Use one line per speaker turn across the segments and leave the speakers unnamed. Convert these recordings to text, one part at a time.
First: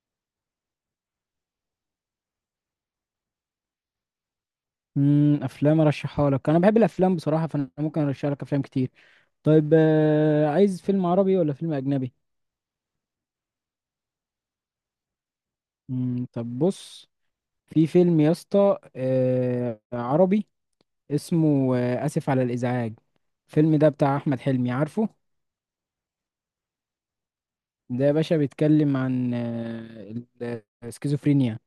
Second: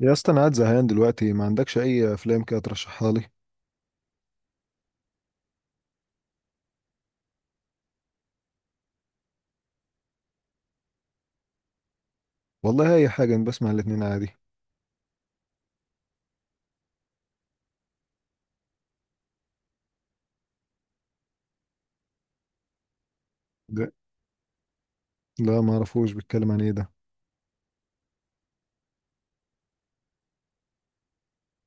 يا اسطى، انا قاعد زهقان دلوقتي، ما عندكش اي افلام كده ترشحها لي؟
افلام ارشحها لك. انا بحب الافلام بصراحه، فانا ممكن ارشح لك افلام كتير. طيب عايز فيلم عربي ولا فيلم اجنبي؟
والله اي حاجه، انا بسمع الاتنين عادي.
طب بص. في فيلم يا اسطى، عربي. اسمه اسف على الازعاج. الفيلم ده
ده،
بتاع احمد حلمي، عارفه؟
لا ما اعرفوش، بيتكلم عن ايه ده؟
ده يا باشا بيتكلم عن السكيزوفرينيا.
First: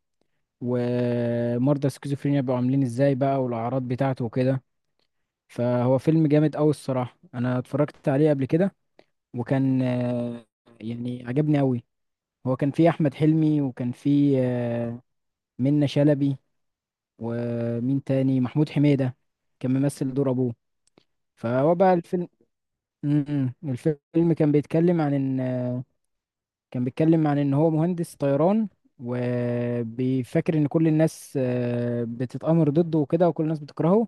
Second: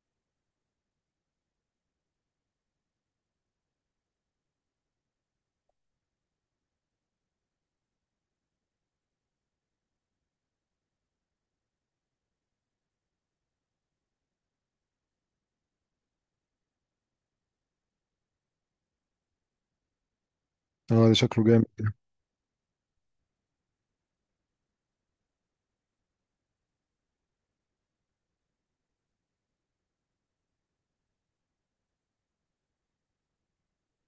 ومرضى السكيزوفرينيا بيبقوا عاملين ازاي بقى، والاعراض بتاعته وكده. فهو فيلم جامد قوي الصراحه، انا اتفرجت عليه قبل كده. وكان يعني عجبني قوي. هو كان فيه احمد حلمي، وكان فيه منة شلبي. ومين تاني؟ محمود حميدة، كان ممثل دور ابوه.
اه، ده شكله جامد
فهو
ده.
بقى الفيلم. م- م. الفيلم كان بيتكلم عن ان كان بيتكلم عن ان هو مهندس طيران، وبيفكر ان كل الناس بتتآمر ضده وكده، وكل الناس بتكرهه.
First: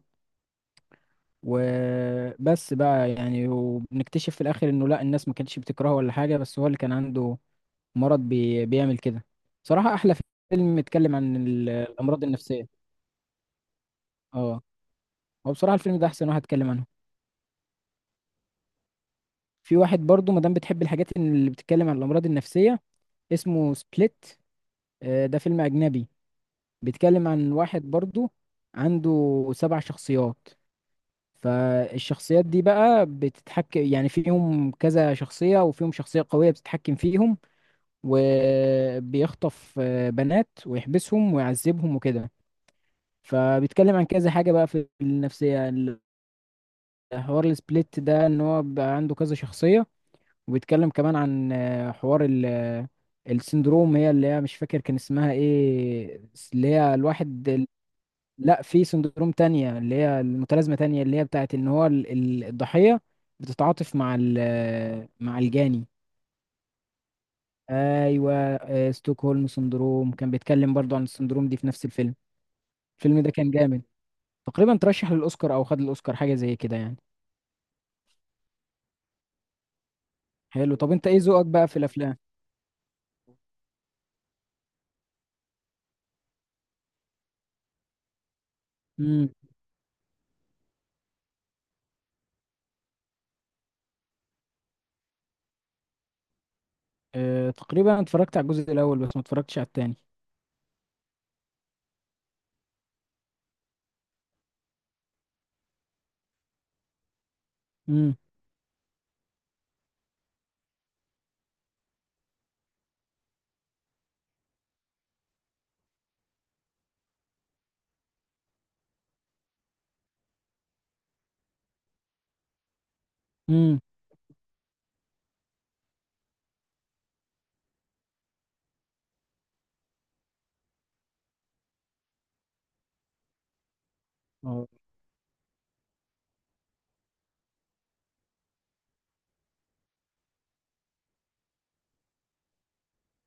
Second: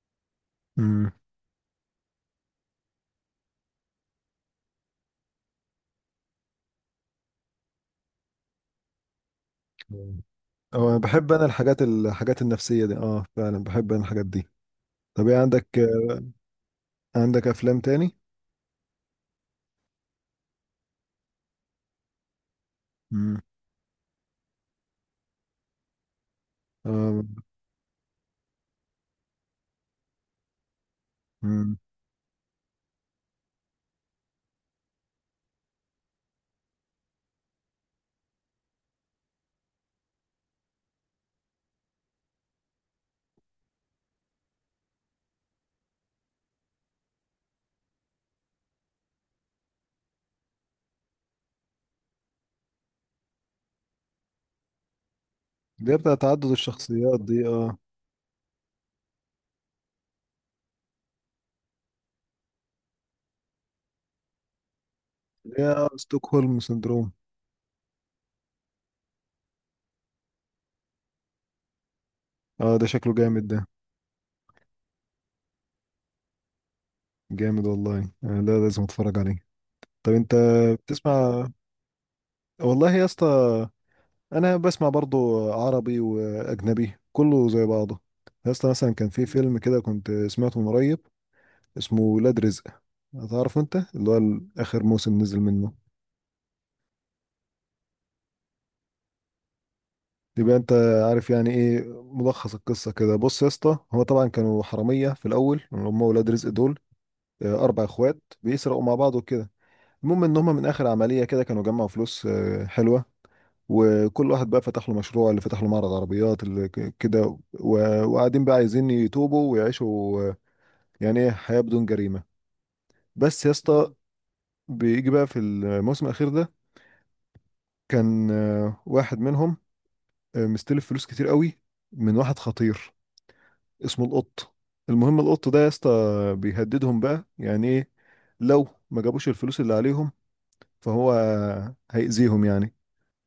امم.
وبس بقى يعني، وبنكتشف في الاخر انه لا، الناس ما كانتش بتكرهه ولا حاجة، بس هو اللي كان عنده مرض بيعمل كده. بصراحة أحلى فيلم
اه، انا
اتكلم
بحب
عن
الحاجات
الأمراض
الحاجات
النفسية.
النفسيه دي، اه فعلا بحب انا الحاجات دي.
اه،
طب ايه
هو
عندك
بصراحة الفيلم ده أحسن واحد اتكلم عنه.
عندك افلام تاني؟
في واحد برضو مادام بتحب الحاجات اللي بتتكلم عن الأمراض النفسية،
امم.
اسمه سبليت. ده فيلم أجنبي،
اه.
بيتكلم عن واحد برضو عنده سبع شخصيات.
امم.
فالشخصيات دي بقى بتتحكم يعني فيهم كذا شخصية، وفيهم شخصية قوية بتتحكم فيهم. وبيخطف بنات ويحبسهم ويعذبهم وكده. فبيتكلم عن كذا حاجة بقى في النفسية. الحوار، السبليت ده ان هو بقى عنده كذا شخصية. وبيتكلم كمان عن حوار ال آه، السندروم. هي اللي هي مش فاكر كان اسمها
دي بتاع
ايه،
تعدد
اللي هي
الشخصيات دي،
الواحد
اه.
لا، في سندروم تانية اللي هي المتلازمة، تانية اللي هي بتاعت ان هو الضحية بتتعاطف مع مع الجاني.
يا ستوكهولم سندروم.
ايوه، ستوكهولم سندروم، كان بيتكلم برضو عن السندروم دي في نفس الفيلم.
اه، ده شكله
الفيلم ده
جامد
كان
ده.
جامد، تقريبا ترشح للاوسكار او خد الاوسكار، حاجة زي كده يعني.
جامد والله، لا لازم اتفرج عليه. طب انت
حلو، طب انت ايه ذوقك
بتسمع؟
بقى في الافلام؟
والله يا اسطى، انا بسمع برضو عربي واجنبي كله زي بعضه. اصلا مثلا كان في
امم.
فيلم كده كنت سمعته من قريب، اسمه ولاد رزق. هتعرف انت اللي هو اخر موسم نزل منه؟
اه، تقريبا اتفرجت على الجزء الاول بس ما اتفرجتش على التاني.
يبقى انت عارف يعني ايه ملخص القصه كده. بص يا اسطى، هو طبعا كانوا حراميه في الاول، اللي هم ولاد رزق دول. اربع
امم،
اخوات بيسرقوا مع بعض وكده. المهم ان هم من اخر عمليه كده كانوا جمعوا فلوس حلوه. وكل واحد بقى فتح له مشروع، اللي فتح له معرض عربيات اللي كده وقاعدين بقى عايزين يتوبوا ويعيشوا، يعني ايه، حياة بدون جريمة. بس يا
امم،
اسطى، بيجي بقى في الموسم الأخير ده، كان واحد منهم مستلف فلوس كتير قوي من واحد خطير اسمه القط.
اه،
المهم القط ده يا اسطى بيهددهم بقى، يعني ايه، لو ما جابوش الفلوس اللي عليهم فهو هيأذيهم يعني.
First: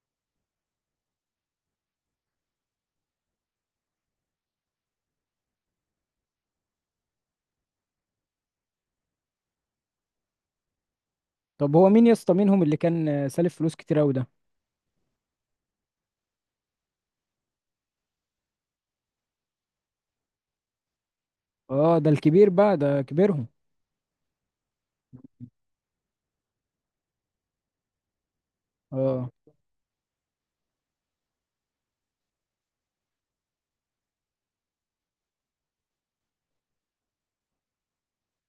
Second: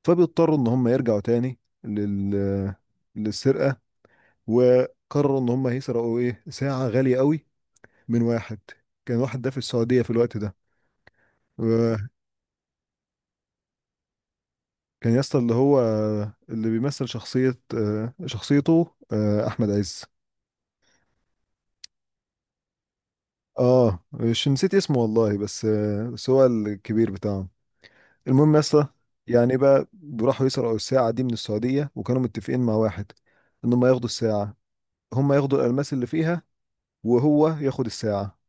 فبيضطروا ان هم يرجعوا تاني للسرقة. وقرروا ان هم هيسرقوا ايه، ساعة غالية قوي من واحد، كان واحد ده في السعودية في الوقت ده.
طب هو مين
وكان
يا اسطى منهم اللي كان سالف فلوس كتير قوي ده؟
يا اسطى اللي هو اللي بيمثل شخصية شخصيته احمد عز.
اه، ده الكبير بقى، ده كبيرهم.
اه، مش نسيت اسمه والله، بس هو الكبير بتاعهم. المهم يا اسطى،
اه،
يعني بقى راحوا يسرقوا الساعة دي من السعودية، وكانوا متفقين مع واحد ان هم ياخدوا الساعة، هم ياخدوا الألماس اللي فيها وهو ياخد الساعة.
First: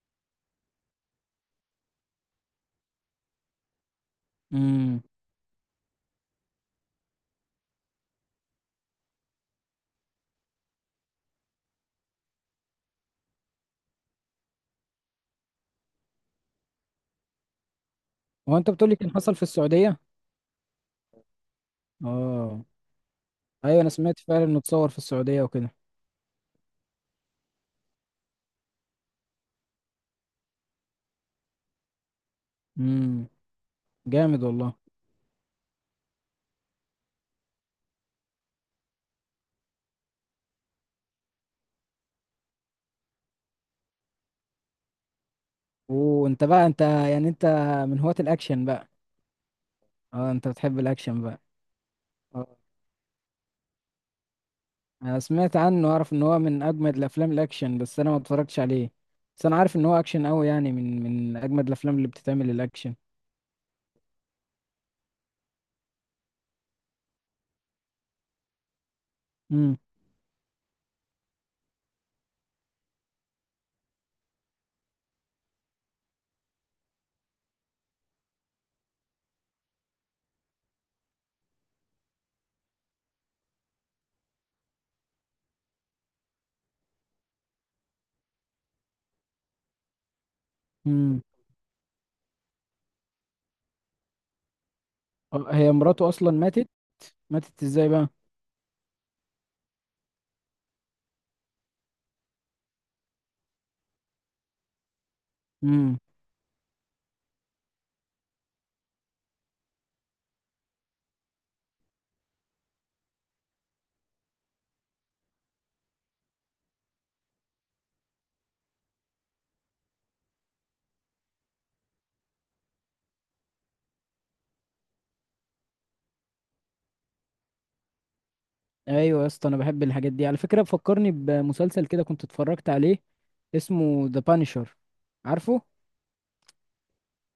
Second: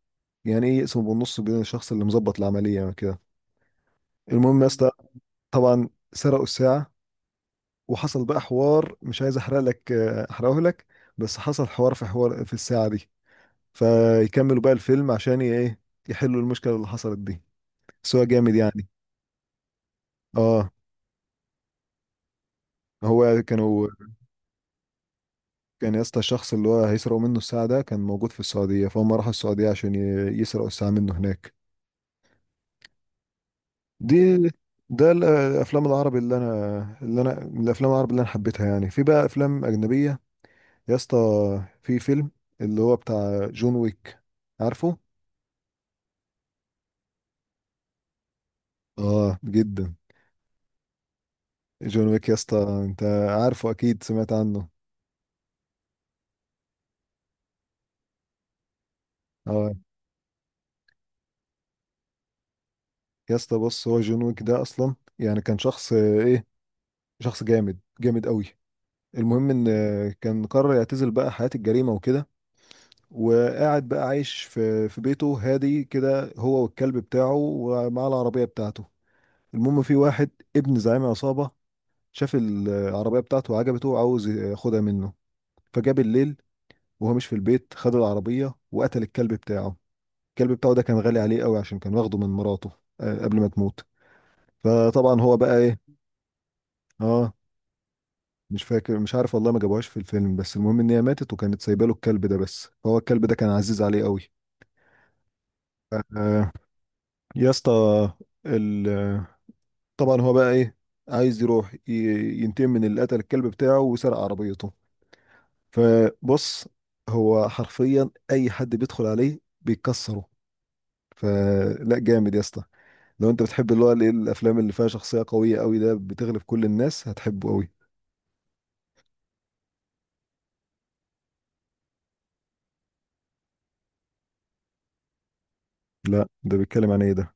يعني ايه، يقسموا بالنص بين الشخص اللي مظبط العملية، يعني كده. المهم يا اسطى،
امم.
طبعا سرقوا الساعة، وحصل بقى حوار، مش عايز احرق لك، احرقه لك. بس حصل حوار، في حوار في الساعة دي. فيكملوا بقى الفيلم عشان ايه، يحلوا المشكلة اللي حصلت دي. بس هو جامد
هو انت
يعني.
بتقولي كان حصل في السعودية؟
اه،
اه.
هو
ايوه،
كانوا
انا سمعت فعلا انه اتصور في السعودية وكده.
كان يا اسطى الشخص اللي هو هيسرقوا منه الساعة ده كان موجود في السعودية، فهم راحوا السعودية عشان يسرقوا الساعة منه هناك.
امم.
دي.
جامد والله.
ده الافلام العربي اللي انا من الافلام العربي اللي انا حبيتها يعني. في بقى افلام اجنبية يا اسطى، في فيلم اللي هو بتاع جون ويك، عارفه؟
وانت بقى، انت يعني، انت من هواة الاكشن بقى؟
اه جدا.
اه، انت بتحب الاكشن بقى؟
جون ويك يا
آه.
اسطى، انت عارفه اكيد، سمعت عنه.
انا سمعت عنه، اعرف ان هو من اجمد الافلام الاكشن بس انا ما اتفرجتش عليه. بس انا
اه،
عارف ان هو اكشن قوي يعني، من اجمد الافلام اللي بتتعمل الاكشن.
يا اسطى بص، هو جون ويك ده اصلا يعني كان شخص آه، ايه شخص جامد جامد قوي. المهم ان
امم.
كان قرر يعتزل بقى حياة الجريمة وكده، وقاعد بقى عايش في بيته هادي كده، هو والكلب بتاعه ومعاه العربية بتاعته. المهم في واحد ابن زعيم عصابة شاف العربية بتاعته وعجبته وعاوز ياخدها منه، فجاب الليل وهو مش في البيت، خد العربية وقتل الكلب بتاعه. الكلب بتاعه ده كان غالي
امم.
عليه قوي عشان كان واخده من مراته قبل ما تموت. فطبعا هو بقى
هي
ايه.
مراته اصلا ماتت؟
اه،
ماتت ازاي بقى؟
مش فاكر، مش عارف والله، ما جابوهاش في الفيلم، بس المهم ان هي ماتت وكانت سايبه له الكلب ده بس، فهو الكلب ده كان عزيز عليه قوي.
امم.
آه، يا اسطى، ال- طبعا هو بقى ايه، عايز يروح ينتقم من اللي قتل الكلب بتاعه وسرق عربيته. فبص، هو حرفيا اي حد بيدخل عليه بيكسره. فلا جامد يا اسطى، لو انت بتحب اللي هو الايه الافلام اللي فيها شخصيه قويه قوي ده بتغلب كل الناس هتحبه قوي.
ايوه يا اسطى، انا بحب الحاجات دي على فكره، بفكرني بمسلسل كده كنت اتفرجت عليه، اسمه ذا بانشر، عارفه؟
لا ده بيتكلم عن ايه ده؟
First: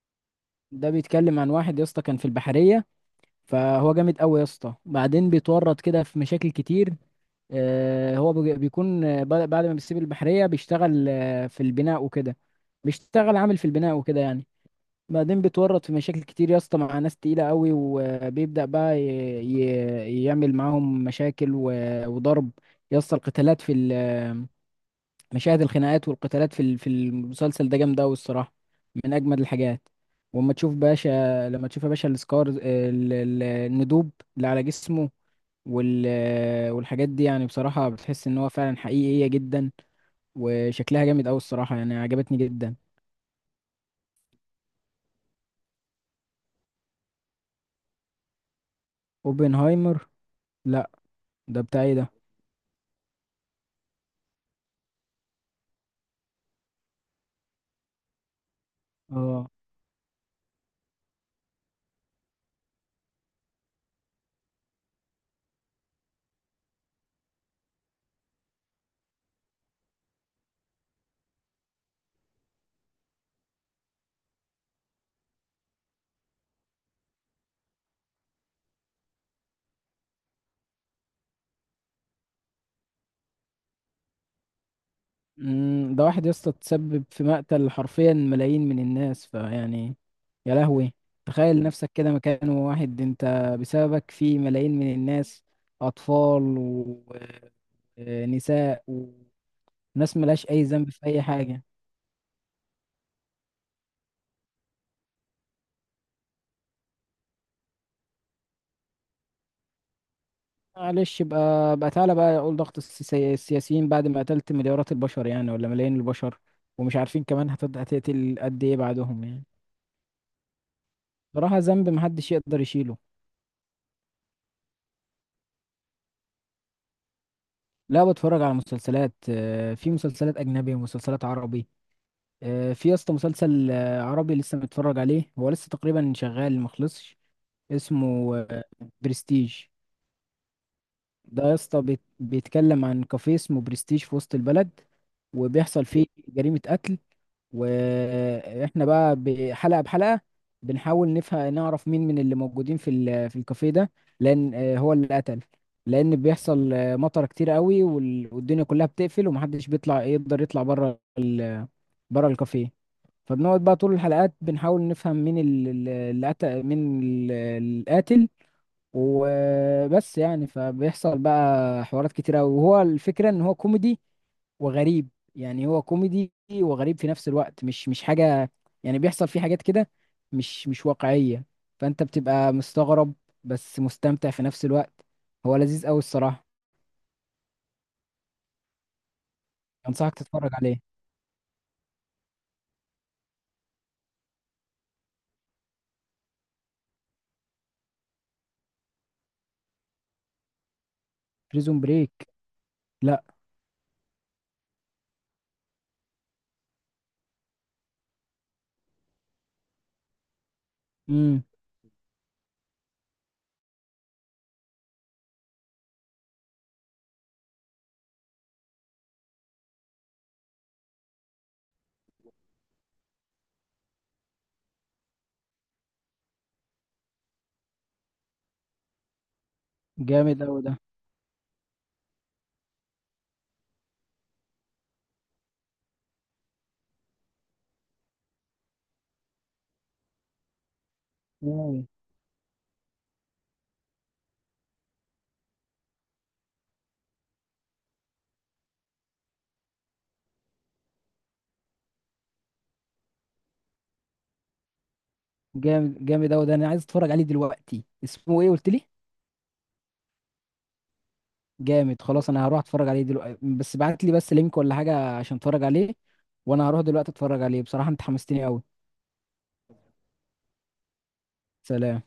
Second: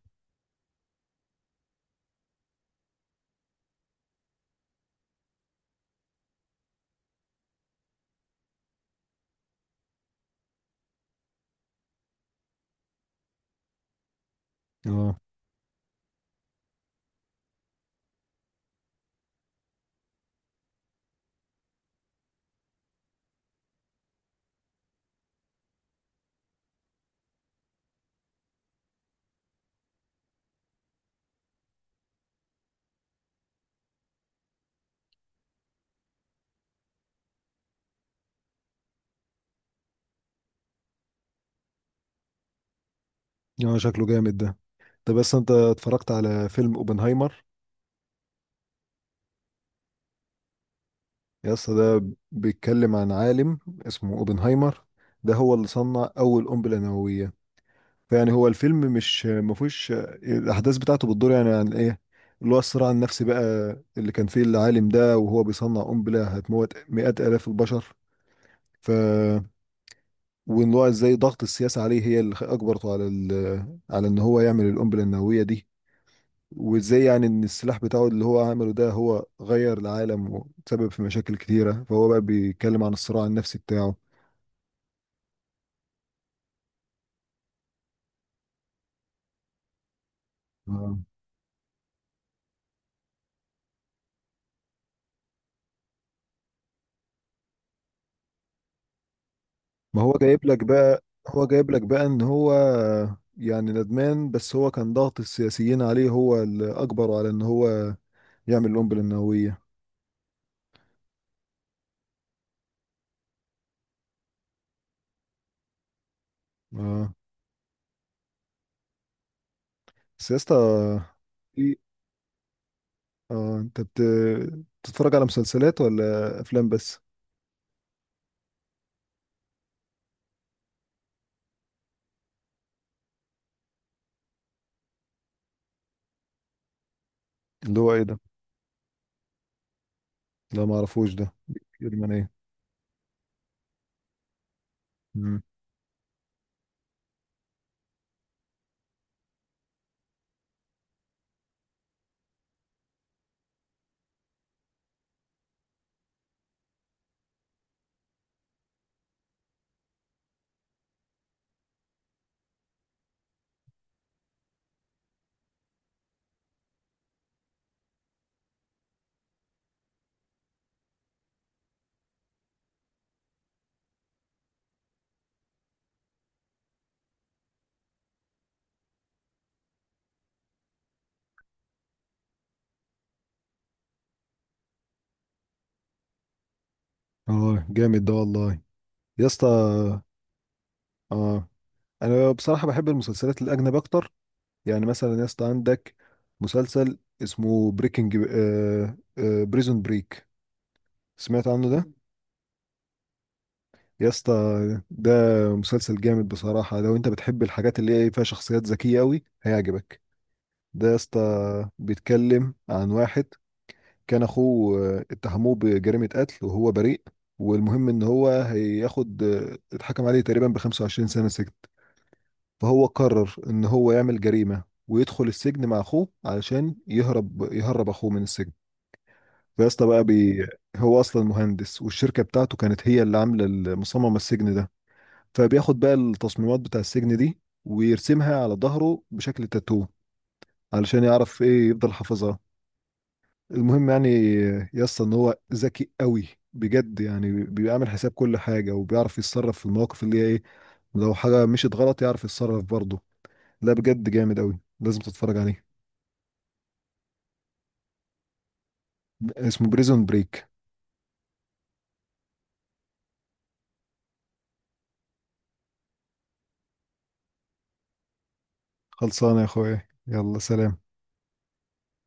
ده بيتكلم عن واحد يا اسطى كان في البحريه. فهو جامد قوي يا اسطى، بعدين بيتورط كده في مشاكل كتير. هو بيكون بعد ما بيسيب البحرية بيشتغل في البناء وكده. بيشتغل عامل في البناء وكده يعني.
اه،
بعدين بيتورط في مشاكل كتير يا اسطى مع ناس تقيلة قوي، وبيبدأ بقى يعمل معاهم مشاكل وضرب. يا اسطى القتالات في مشاهد الخناقات والقتالات في في المسلسل ده جامده قوي الصراحه، من اجمد الحاجات. واما تشوف باشا، لما تشوف يا باشا السكار، الندوب اللي على جسمه، وال والحاجات دي، يعني بصراحه بتحس ان هو فعلا حقيقيه جدا. وشكلها جامد قوي الصراحه، يعني عجبتني جدا.
اه، شكله جامد ده. طب بس انت اتفرجت على فيلم اوبنهايمر؟
اوبنهايمر؟ لا.
يا
ده
اسطى
بتاعي
ده
ده.
بيتكلم عن عالم اسمه اوبنهايمر، ده هو اللي صنع اول قنبله نوويه. فيعني هو الفيلم مش
اه.
ما فيهوش، الاحداث بتاعته بتدور يعني عن ايه، اللي هو الصراع النفسي بقى اللي كان فيه العالم ده وهو بيصنع قنبله هتموت مئات الاف البشر. ف وان هو ازاي ضغط السياسه عليه هي اللي اجبرته على على ان هو يعمل القنبله النوويه دي، وازاي يعني ان السلاح بتاعه اللي هو عمله ده هو غير العالم وسبب في مشاكل كتيره، فهو بقى بيتكلم عن الصراع النفسي بتاعه.
ده واحد يا اسطى تسبب في مقتل حرفيا ملايين من الناس، فيعني، يا لهوي!
آه.
تخيل نفسك كده مكان واحد. انت بسببك في ملايين من الناس، اطفال ونساء
ما هو
وناس
جايب
ملهاش
لك
اي ذنب
بقى،
في اي
هو
حاجة.
جايب لك بقى ان هو يعني ندمان، بس هو كان ضغط السياسيين عليه هو اللي اجبره على ان هو يعمل القنبله النوويه.
معلش بقى، تعالى بقى اقول ضغط السياسيين بعد ما قتلت مليارات البشر، يعني ولا ملايين البشر، ومش
اه،
عارفين كمان هتقتل قد ايه بعدهم يعني.
بس يا اسطى،
بصراحة
في-
ذنب محدش يقدر يشيله.
اه انت بتتفرج على مسلسلات ولا افلام بس؟
لا، بتفرج على مسلسلات. في مسلسلات أجنبي ومسلسلات عربي. في يا اسطى مسلسل عربي لسه متفرج عليه، هو لسه تقريبا شغال مخلصش.
اللي هو ايه ده؟
اسمه برستيج.
لا ما اعرفوش، ده
ده يا اسطى
بيتكلم عن ايه؟
بيتكلم عن كافيه اسمه برستيج في وسط البلد،
مم.
وبيحصل فيه جريمة قتل. واحنا بقى بحلقه بحلقه بنحاول نفهم، نعرف مين من اللي موجودين في في الكافيه ده لان هو اللي قتل. لان بيحصل مطر كتير قوي، والدنيا كلها بتقفل ومحدش بيطلع، يقدر يطلع بره بره الكافيه. فبنقعد بقى طول الحلقات بنحاول نفهم مين اللي قتل، مين القاتل. وبس يعني، فبيحصل بقى حوارات كتيرة أوي. وهو الفكرة ان هو كوميدي وغريب. يعني هو كوميدي وغريب في نفس الوقت، مش حاجة. يعني بيحصل فيه حاجات كده مش واقعية، فانت بتبقى مستغرب بس مستمتع في نفس الوقت. هو لذيذ قوي الصراحة،
اه جامد ده والله. يا اسطى،
انصحك تتفرج عليه.
اه انا بصراحه بحب المسلسلات الاجنب اكتر. يعني مثلا يا اسطى عندك مسلسل اسمه بريكنج آه آه بريزون بريك، سمعت عنه
بريزون
ده؟
بريك؟ لا.
يا اسطى، ده مسلسل جامد بصراحه، لو انت بتحب الحاجات اللي هي فيها شخصيات ذكيه قوي هيعجبك. ده يا
امم.
اسطى بيتكلم عن واحد كان اخوه اتهموه بجريمة قتل وهو بريء. والمهم ان هو هياخد آه، اتحكم عليه تقريبا ب 25 سنة سجن، فهو قرر ان هو يعمل جريمة ويدخل السجن مع اخوه علشان يهرب اخوه من السجن. فيا اسطى بقى
جامد
بي
قوي ده.
هو اصلا مهندس والشركة بتاعته كانت هي اللي عاملة مصممة السجن ده، فبياخد بقى التصميمات بتاع السجن دي ويرسمها على ظهره بشكل تاتو، علشان يعرف ايه،
مم.
يفضل حافظها. المهم يعني يا اسطى ان هو ذكي قوي، بجد، يعني بيعمل حساب كل حاجه وبيعرف يتصرف في المواقف اللي هي ايه، لو حاجه مشيت غلط يعرف يتصرف برضه. لا بجد جامد قوي، لازم تتفرج عليه.
جامد جامد قوي ده، انا عايز اتفرج عليه دلوقتي. اسمه ايه قلت لي؟
اسمه بريزون بريك.
جامد، خلاص انا هروح اتفرج عليه دلوقتي، بس ابعت لي بس لينك ولا حاجه عشان اتفرج عليه. وانا هروح دلوقتي اتفرج عليه، بصراحه انت حمستني قوي.
خلصانه يا اخويا، يلا سلام.
سلام.